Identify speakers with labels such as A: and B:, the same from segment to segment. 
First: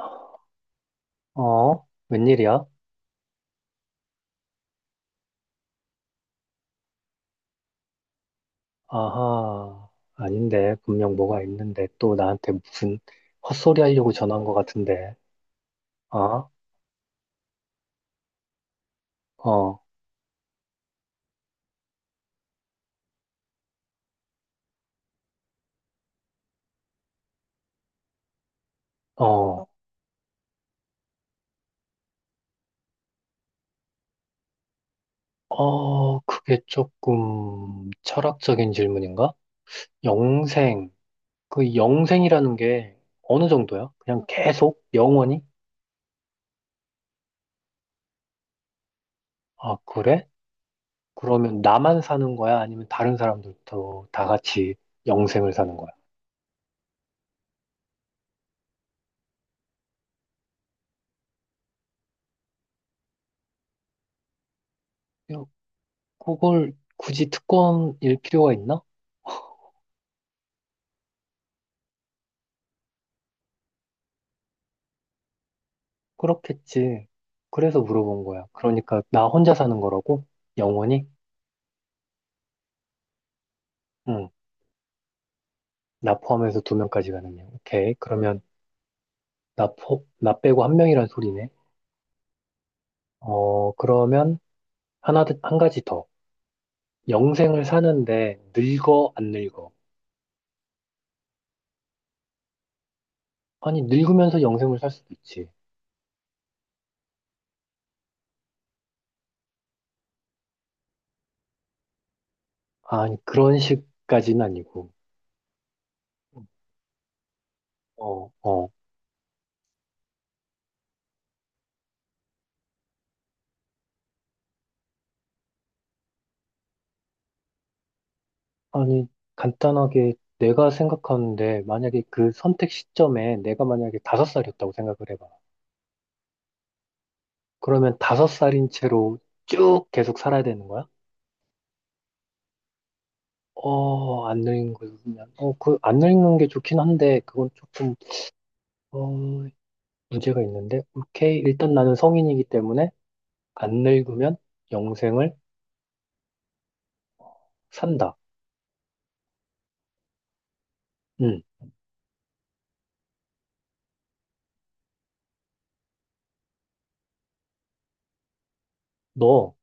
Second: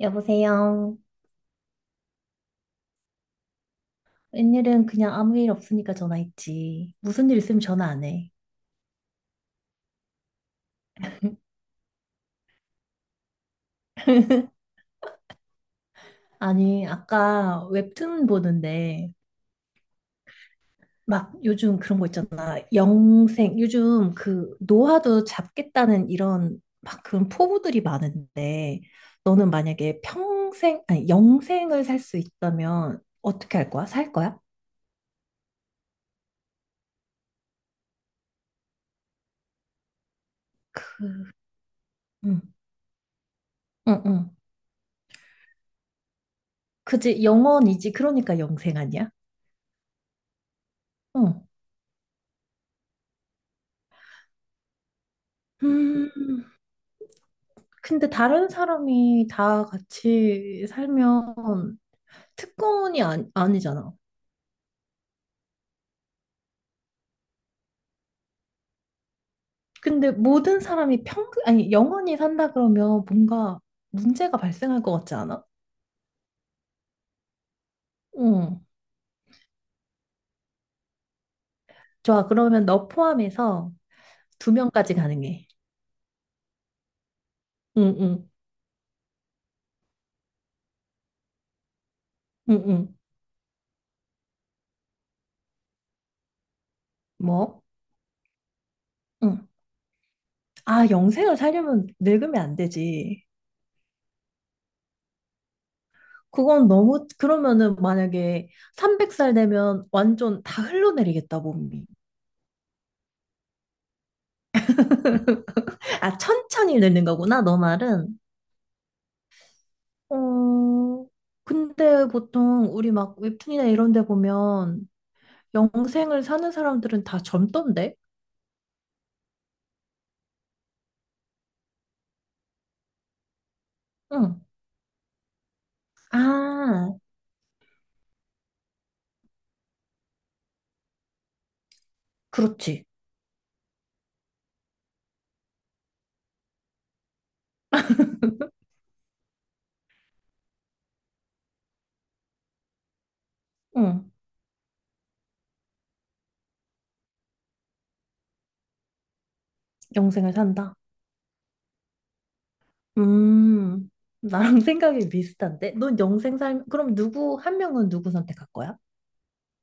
A: 여보세요.
B: 어? 웬일이야?
A: 웬일은 그냥 아무 일 없으니까 전화했지. 무슨 일 있으면 전화 안 해.
B: 아하, 아닌데. 분명 뭐가 있는데 또 나한테 무슨 헛소리 하려고 전화한 것 같은데. 어?
A: 아니, 아까 웹툰 보는데,
B: 어,
A: 막 요즘 그런 거 있잖아. 영생, 요즘 그 노화도 잡겠다는 이런 막 그런 포부들이 많은데, 너는
B: 어,
A: 만약에 평생, 아니, 영생을 살 수 있다면 어떻게 할 거야? 살 거야?
B: 어, 그게 조금 철학적인 질문인가? 영생.
A: 그,
B: 그
A: 응,
B: 영생이라는 게 어느 정도야?
A: 응,
B: 그냥
A: 응.
B: 계속? 영원히?
A: 그지, 영원이지. 그러니까 영생 아니야?
B: 아, 그래?
A: 응.
B: 그러면 나만 사는 거야? 아니면 다른 사람들도 다 같이 영생을 사는 거야?
A: 음. 근데 다른 사람이 다 같이 살면 특권이 아니, 아니잖아.
B: 야, 그걸 굳이 특권일 필요가 있나?
A: 근데 모든 사람이 평, 아니, 영원히 산다 그러면 뭔가 문제가 발생할 것 같지 않아?
B: 그렇겠지. 그래서 물어본 거야.
A: 응.
B: 그러니까 나 혼자 사는 거라고? 영원히?
A: 좋아. 그러면 너 포함해서
B: 응.
A: 두 명까지 가능해.
B: 나 포함해서 두 명까지 가는 양. 오케이.
A: 응, 응,
B: 그러면 나 빼고 한 명이란 소리네.
A: 응, 응.
B: 그러면 한 가지 더.
A: 뭐?
B: 영생을 사는데 늙어, 안
A: 응.
B: 늙어?
A: 아, 영생을 살려면 늙으면 안 되지.
B: 아니, 늙으면서 영생을 살 수도 있지.
A: 그건 너무, 그러면은 만약에 300살 되면 완전 다 흘러내리겠다, 몸이.
B: 아니, 그런 식까지는 아니고.
A: 아, 천천히 늙는 거구나, 너 말은.
B: 어, 어.
A: 어, 근데 보통 우리 막 웹툰이나 이런 데 보면 영생을 사는 사람들은 다 젊던데?
B: 아니, 간단하게 내가 생각하는데 만약에 그 선택 시점에 내가 만약에 다섯
A: 응.
B: 살이었다고 생각을 해봐.
A: 아,
B: 그러면 다섯 살인 채로 쭉 계속 살아야 되는 거야?
A: 그렇지.
B: 어, 안 늙는 거 보면. 어, 그, 안 늙는 게 좋긴 한데, 그건 조금, 어, 문제가 있는데. 오케이. 일단 나는 성인이기 때문에, 안
A: 응.
B: 늙으면 영생을 산다.
A: 영생을 산다.
B: 응.
A: 음, 나랑 생각이 비슷한데? 넌 영생 살, 그럼 누구, 한 명은 누구 선택할 거야?
B: 너,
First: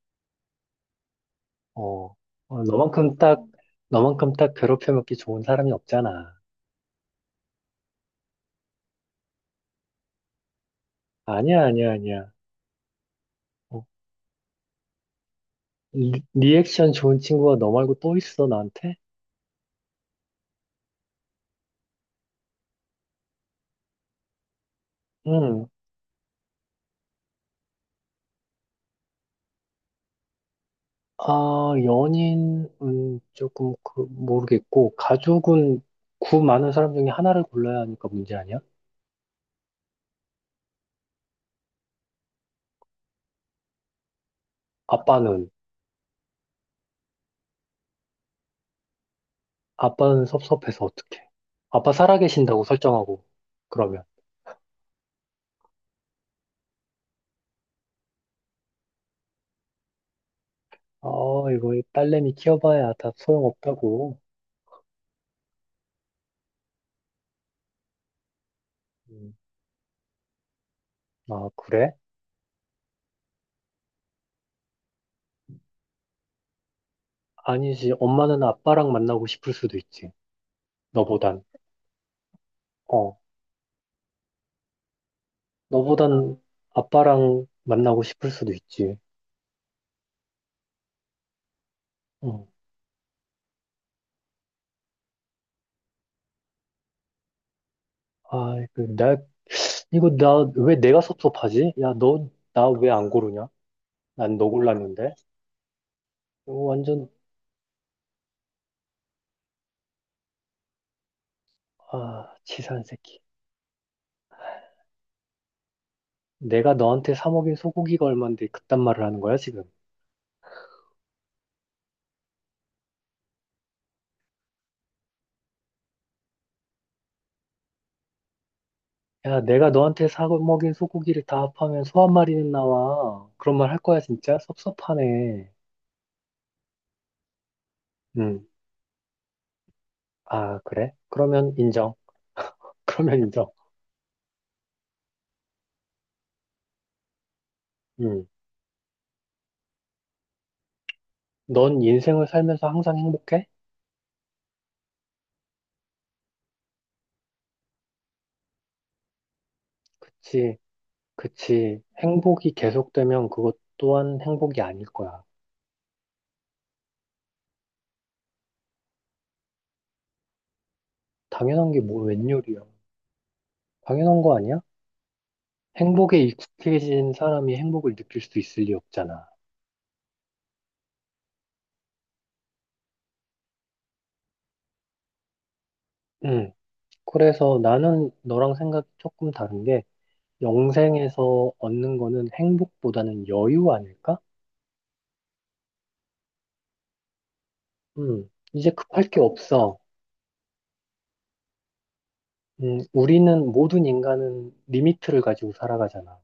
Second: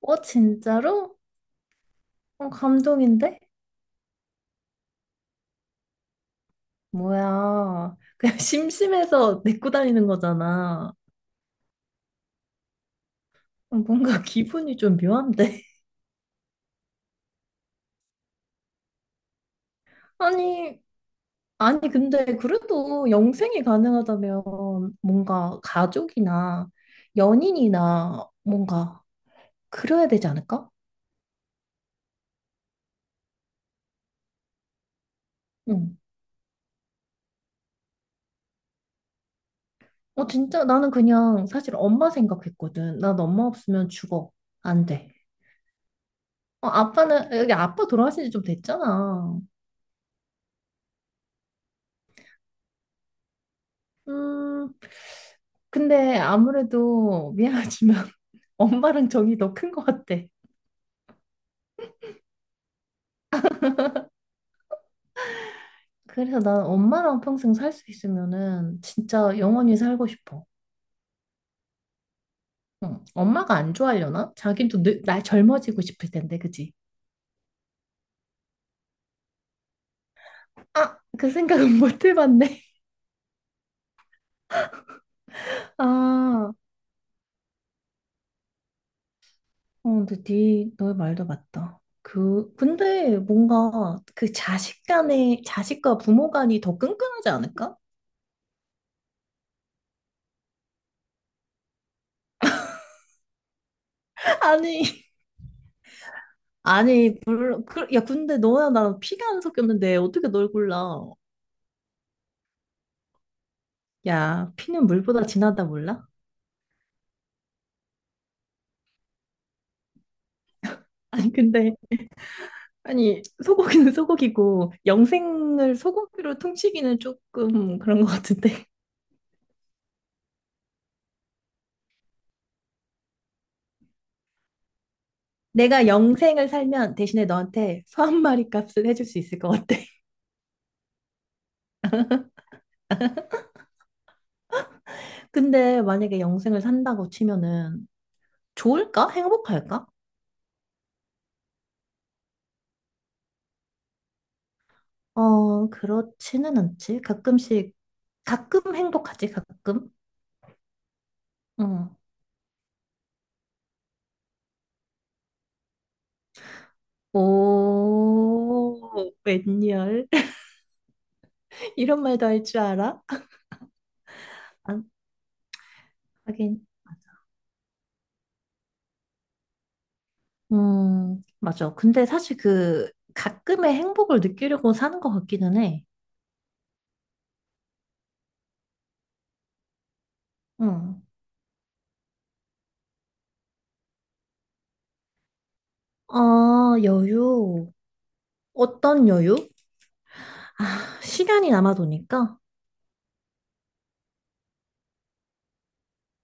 A: 어, 진짜로?
B: 어,
A: 어,
B: 어, 너만큼
A: 감동인데?
B: 딱, 너만큼 딱 괴롭혀먹기 좋은 사람이 없잖아.
A: 뭐야. 그냥 심심해서 내고 다니는 거잖아.
B: 아니야, 아니야, 아니야.
A: 어,
B: 어,
A: 뭔가 기분이 좀 묘한데?
B: 리액션 좋은 친구가 너 말고 또 있어, 나한테?
A: 아니, 아니, 근데 그래도 영생이 가능하다면 뭔가
B: 응,
A: 가족이나 연인이나 뭔가 그래야 되지 않을까?
B: 아, 연인은 조금 모르겠고, 가족은
A: 응.
B: 구 많은 사람 중에 하나를 골라야 하니까 문제 아니야?
A: 어, 진짜 나는 그냥 사실 엄마 생각했거든. 난 엄마 없으면 죽어. 안 돼.
B: 아빠는,
A: 어, 아빠는, 여기 아빠 돌아가신 지 좀 됐잖아.
B: 아빠는 섭섭해서 어떡해. 아빠 살아계신다고 설정하고, 그러면.
A: 음, 근데 아무래도 미안하지만 엄마랑 정이 더 큰 것 같아.
B: 아, 이거 딸내미 키워봐야 다 소용없다고.
A: 그래서 난 엄마랑 평생 살 수 있으면은
B: 음,
A: 진짜 영원히 살고 싶어.
B: 아, 그래?
A: 응. 엄마가 안 좋아하려나? 자기도 늙, 나 젊어지고 싶을 텐데, 그지?
B: 아니지. 엄마는 아빠랑 만나고 싶을 수도 있지.
A: 아, 그
B: 너보단.
A: 생각은 못 해봤네.
B: 어, 너보단
A: 아,
B: 아빠랑 만나고 싶을 수도 있지.
A: 어, 근데 네, 너의 말도 맞다.
B: 어.
A: 그, 근데 뭔가 그 자식 간의, 자식과 부모 간이 더 끈끈하지 않을까?
B: 아, 이거 나 왜 내가 섭섭하지? 야, 너 나 왜 안 고르냐? 난 너
A: 아니,
B: 골랐는데. 이거 완전
A: 아니, 물론, 그, 야, 근데 너야 나랑 피가 안 섞였는데 어떻게 널 골라?
B: 아, 치사한 새끼.
A: 야, 피는 물보다 진하다 몰라?
B: 내가 너한테 사 먹인 소고기가 얼만데 그딴 말을 하는 거야, 지금?
A: 아니, 근데, 아니, 소고기는 소고기고, 영생을 소고기로 퉁치기는 조금 그런 것 같은데.
B: 야, 내가 너한테 사 먹인 소고기를 다 합하면 소 한 마리는 나와. 그런 말 할 거야, 진짜? 섭섭하네.
A: 내가 영생을 살면 대신에 너한테 소 한
B: 음.
A: 마리 값을 해줄 수 있을 것 같아.
B: 아, 그래? 그러면 인정. 그러면 인정.
A: 근데 만약에 영생을 산다고 치면은
B: 음.
A: 좋을까? 행복할까?
B: 넌 인생을 살면서 항상 행복해?
A: 어, 그렇지는 않지. 가끔씩, 가끔 행복하지, 가끔.
B: 그치, 그치.
A: 응.
B: 행복이 계속되면 그것 또한 행복이 아닐 거야.
A: 오, 웬열.
B: 당연한 게 뭐
A: 이런 말도
B: 웬
A: 할
B: 요리야?
A: 줄 알아?
B: 당연한 거 아니야?
A: 아,
B: 행복에
A: 하긴.
B: 익숙해진 사람이 행복을 느낄 수 있을 리 없잖아.
A: 맞아. 근데 사실 그 가끔의 행복을 느끼려고 사는 것 같기는 해.
B: 음. 그래서 나는 너랑 생각이 조금 다른 게
A: 응.
B: 영생에서 얻는 거는 행복보다는 여유 아닐까?
A: 아, 여유.
B: 음. 이제 급할
A: 어떤
B: 게
A: 여유?
B: 없어.
A: 아, 시간이 남아도니까?
B: 음. 우리는 모든 인간은 리미트를 가지고 살아가잖아.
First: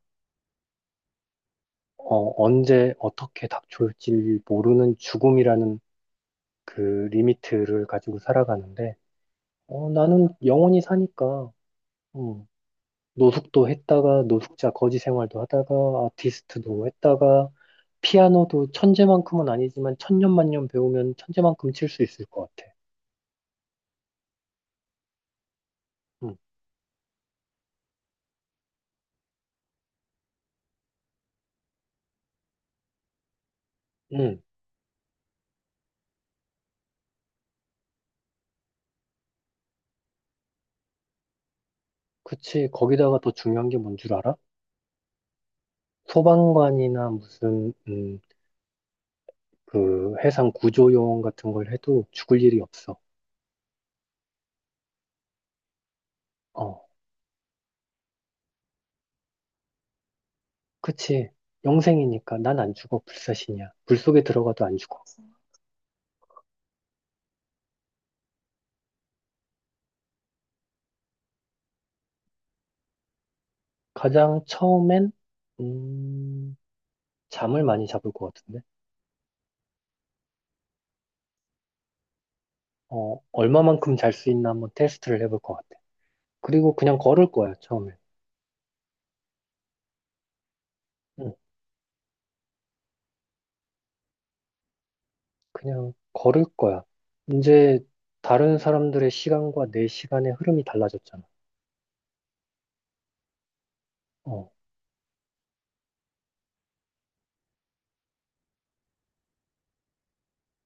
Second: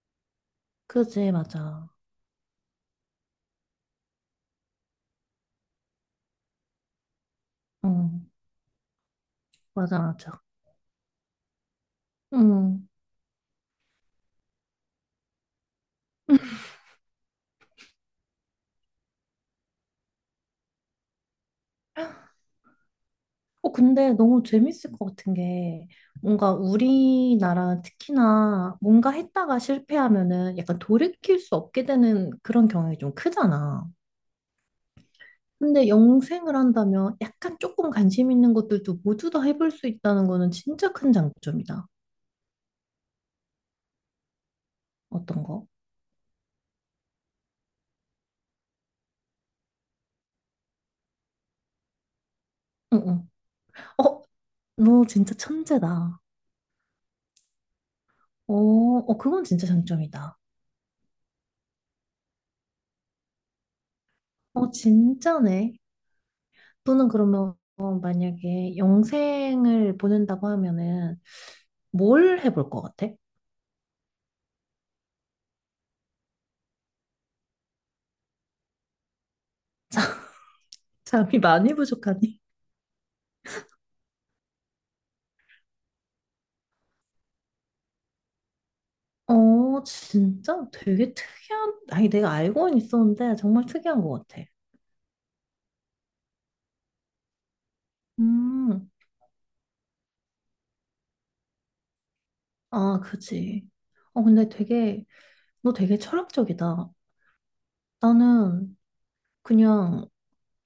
A: 그지, 맞아.
B: 어, 언제 어떻게 닥쳐올지 모르는 죽음이라는 그 리미트를
A: 어,
B: 가지고 살아가는데 어,
A: 맞아,
B: 나는
A: 맞아.
B: 영원히 사니까. 음.
A: 음.
B: 노숙도 했다가 노숙자 거지 생활도 하다가 아티스트도 했다가 피아노도 천재만큼은 아니지만 천년만년 배우면 천재만큼 칠 수 있을 것 같아.
A: 어, 근데 너무 재밌을 것 같은 게,
B: 응,
A: 뭔가 우리나라 특히나 뭔가 했다가 실패하면은 약간 돌이킬 수 없게 되는 그런 경향이 좀 크잖아.
B: 응,
A: 근데 영생을 한다면 약간 조금 관심 있는 것들도 모두 다 해볼 수 있다는 거는 진짜 큰 장점이다.
B: 그치. 거기다가 더 중요한 게 뭔 줄 알아?
A: 어떤 거?
B: 소방관이나 무슨 그 해상 구조요원 같은 걸 해도 죽을 일이 없어.
A: 응, 응. 어, 너 진짜 천재다.
B: 어,
A: 어, 어, 그건 진짜 장점이다.
B: 그치. 영생이니까 난 안 죽어. 불사신이야. 불 속에 들어가도
A: 어,
B: 안 죽어.
A: 진짜네. 또는 그러면 만약에 영생을 보낸다고 하면은 뭘 해볼 것 같아?
B: 가장 처음엔 음, 잠을 많이 잡을 것 같은데.
A: 잠이 많이 부족하니?
B: 어, 얼마만큼 잘 수 있나 한번 테스트를 해볼 것 같아. 그리고 그냥 걸을 거야, 처음에.
A: 어, 진짜 되게
B: 응,
A: 특이한, 아니, 내가 알고는 있었는데 정말 특이한 것 같아.
B: 그냥 걸을 거야. 이제 다른
A: 음,
B: 사람들의 시간과 내 시간의 흐름이 달라졌잖아.
A: 아, 그지. 어, 근데
B: 어,
A: 되게, 너 되게 철학적이다. 나는 그냥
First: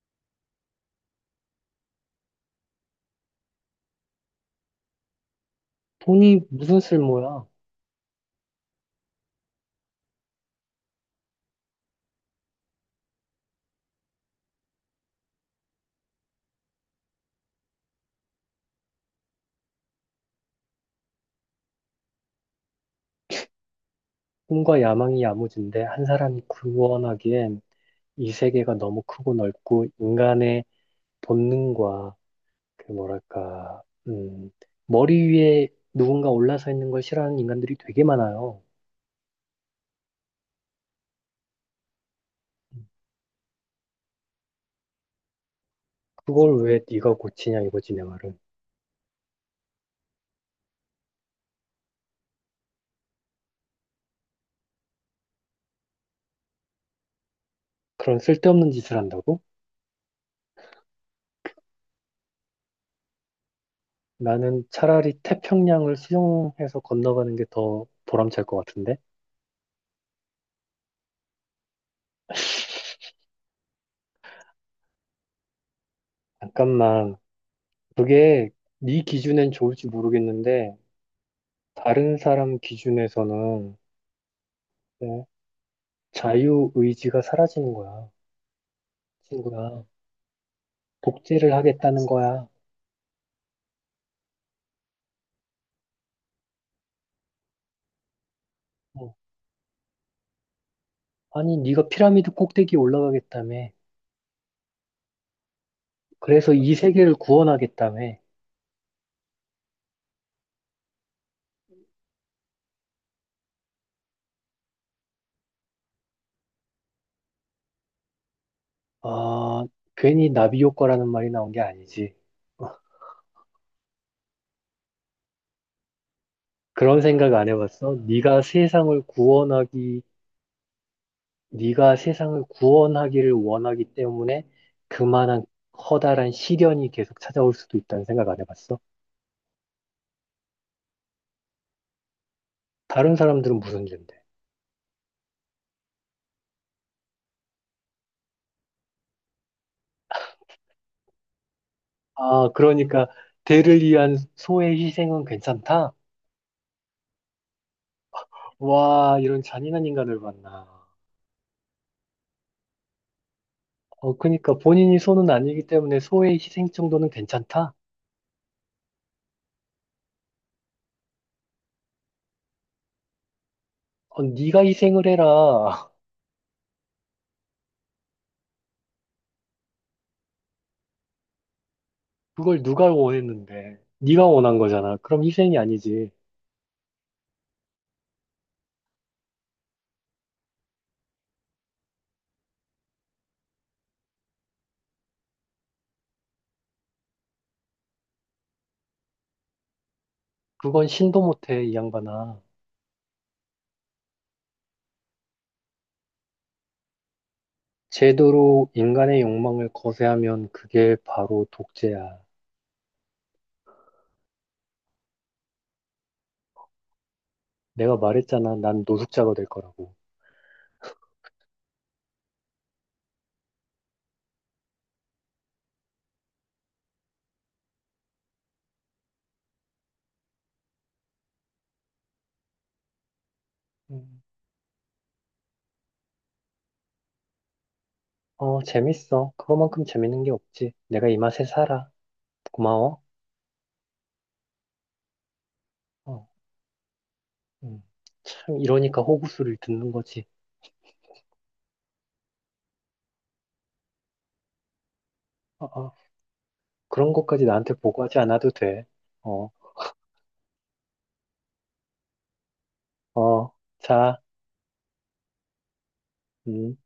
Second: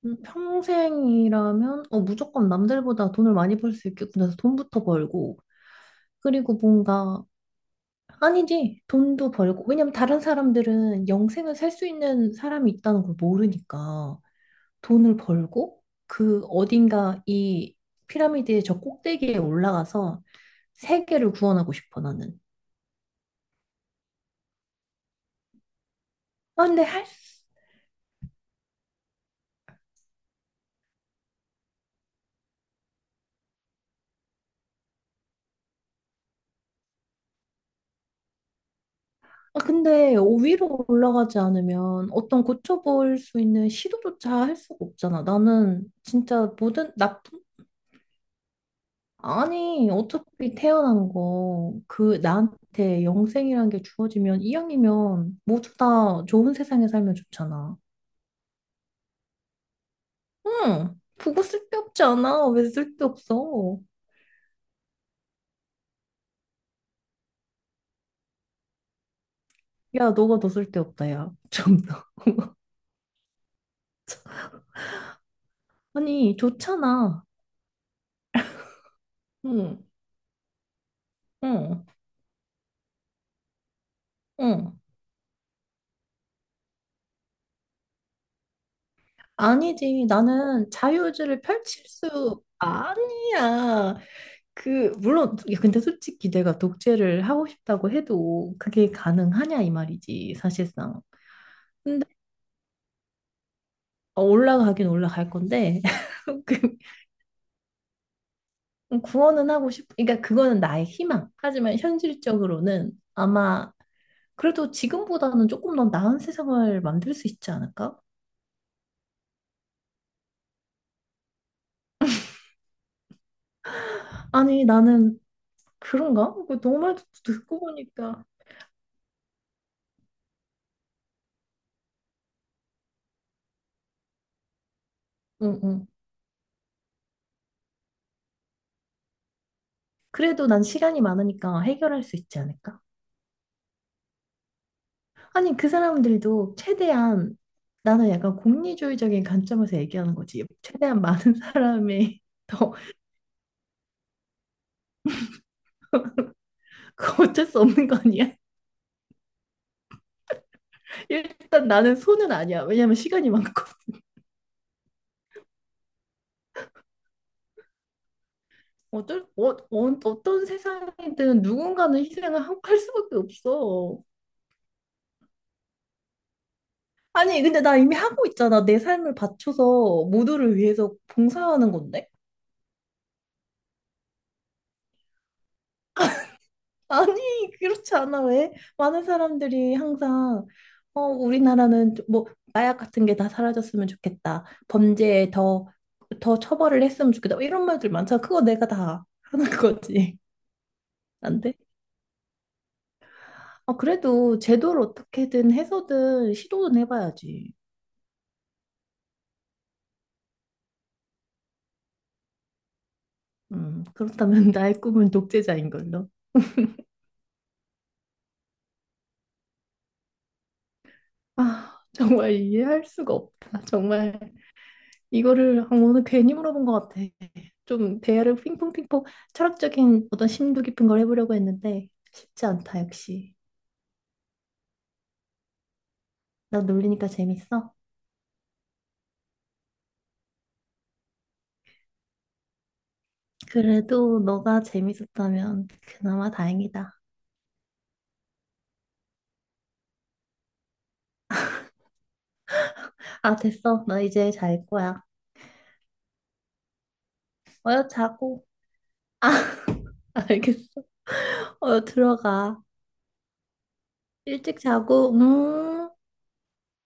A: 평생이라면, 어, 무조건 남들보다 돈을 많이 벌 수 있겠구나 해서 돈부터 벌고,
B: 돈이
A: 그리고
B: 무슨
A: 뭔가
B: 쓸모야?
A: 아니지. 돈도 벌고. 왜냐면 다른 사람들은 영생을 살 수 있는 사람이 있다는 걸 모르니까 돈을 벌고 그 어딘가 이 피라미드의 저 꼭대기에 올라가서 세계를 구원하고 싶어 나는.
B: 꿈과 야망이 야무진데 한 사람이
A: 아 근데 할 수...
B: 구원하기엔 이 세계가 너무 크고 넓고 인간의 본능과 뭐랄까, 머리 위에 누군가 올라서 있는 걸 싫어하는 인간들이 되게 많아요.
A: 아 근데 위로 올라가지 않으면 어떤 고쳐볼 수 있는 시도조차 할 수가 없잖아. 나는 진짜
B: 그걸 왜
A: 모든
B: 네가
A: 나쁜
B: 고치냐 이거지 내 말은.
A: 아니, 어차피 태어난 거, 그, 나한테 영생이란 게 주어지면, 이왕이면, 모두 다 좋은 세상에 살면 좋잖아.
B: 그런 쓸데없는 짓을 한다고?
A: 응, 그거 쓸데없지 않아. 왜 쓸데없어?
B: 나는 차라리 태평양을 수영해서 건너가는 게 더 보람찰 것 같은데?
A: 야, 너가 더 쓸데없다, 야. 좀 더. 아니,
B: 잠깐만.
A: 좋잖아.
B: 그게 네 기준엔
A: 응,
B: 좋을지 모르겠는데,
A: 응,
B: 다른 사람 기준에서는
A: 응.
B: 어, 자유의지가 사라지는 거야, 친구야.
A: 아니지, 나는 자유의지를
B: 복제를
A: 펼칠
B: 하겠다는
A: 수,
B: 거야.
A: 아니야. 그, 물론, 야, 근데 솔직히 내가 독재를 하고 싶다고 해도 그게
B: 어,
A: 가능하냐, 이 말이지, 사실상.
B: 아니, 네가 피라미드 꼭대기 올라가겠다며.
A: 어, 올라가긴 올라갈 건데
B: 그래서 이 세계를 구원하겠다며.
A: 그 구원은 하고 싶. 그러니까 그거는 나의 희망. 하지만 현실적으로는 아마 그래도 지금보다는 조금 더 나은 세상을 만들 수 있지 않을까?
B: 아, 괜히 나비 효과라는 말이 나온 게 아니지.
A: 아니 나는 그런가? 그 너말
B: 그런 생각 안
A: 듣고
B: 해봤어?
A: 보니까.
B: 네가 세상을 구원하기를 원하기 때문에 그만한
A: 응, 응.
B: 커다란 시련이 계속 찾아올 수도 있다는 생각 안 해봤어?
A: 그래도 난 시간이 많으니까 해결할 수 있지 않을까?
B: 다른 사람들은 무슨 죄인데?
A: 아니 그 사람들도 최대한 나는 약간 공리주의적인 관점에서 얘기하는 거지. 최대한 많은 사람의
B: 아,
A: 더
B: 그러니까 대를 위한 소의 희생은 괜찮다?
A: 그 어쩔 수 없는 거 아니야?
B: 와, 이런 잔인한 인간을 만나.
A: 일단 나는 손은 아니야. 왜냐면 시간이 많고.
B: 어, 그러니까 본인이 소는 아니기 때문에 소의 희생 정도는 괜찮다?
A: 어, 어, 어떤 세상이든 누군가는 할 수밖에 없어.
B: 어, 네가 희생을 해라.
A: 아니, 근데 나 이미 하고 있잖아. 내 삶을 바쳐서 모두를 위해서 봉사하는 건데?
B: 그걸 누가 원했는데? 네가 원한 거잖아. 그럼 희생이 아니지.
A: 아니, 그렇지 않아. 왜? 많은 사람들이 항상, 어, 우리나라는 좀 뭐, 마약 같은 게 다 사라졌으면 좋겠다. 범죄에 더, 더 처벌을 했으면 좋겠다. 이런 말들 많잖아. 그거 내가 다 하는 거지.
B: 그건 신도
A: 안 돼?
B: 못해, 이 양반아.
A: 아, 그래도 제도를 어떻게든 해서든 시도는 해봐야지.
B: 제도로 인간의 욕망을 거세하면 그게 바로 독재야.
A: 그렇다면 나의 꿈은 독재자인 걸로.
B: 내가 말했잖아, 난 노숙자가 될 거라고.
A: 아, 정말 이해할 수가 없다. 정말 이거를 아, 오늘 괜히 물어본 것 같아. 좀 대화를 핑퐁핑퐁 철학적인 어떤 심도 깊은 걸 해보려고 했는데 쉽지 않다, 역시.
B: 음.
A: 나 놀리니까 재밌어?
B: 어, 재밌어. 그거만큼 재밌는 게 없지. 내가 이 맛에 살아. 고마워.
A: 그래도 너가 재밌었다면
B: 어,
A: 그나마 다행이다.
B: 음. 참, 이러니까 호구수를 듣는 거지.
A: 아, 됐어. 나 이제 잘 거야.
B: 어, 어. 그런 것까지 나한테
A: 어여
B: 보고하지
A: 자고.
B: 않아도 돼. 어,
A: 알겠어. 어여 들어가.
B: 어, 자,
A: 일찍 자고,
B: 음.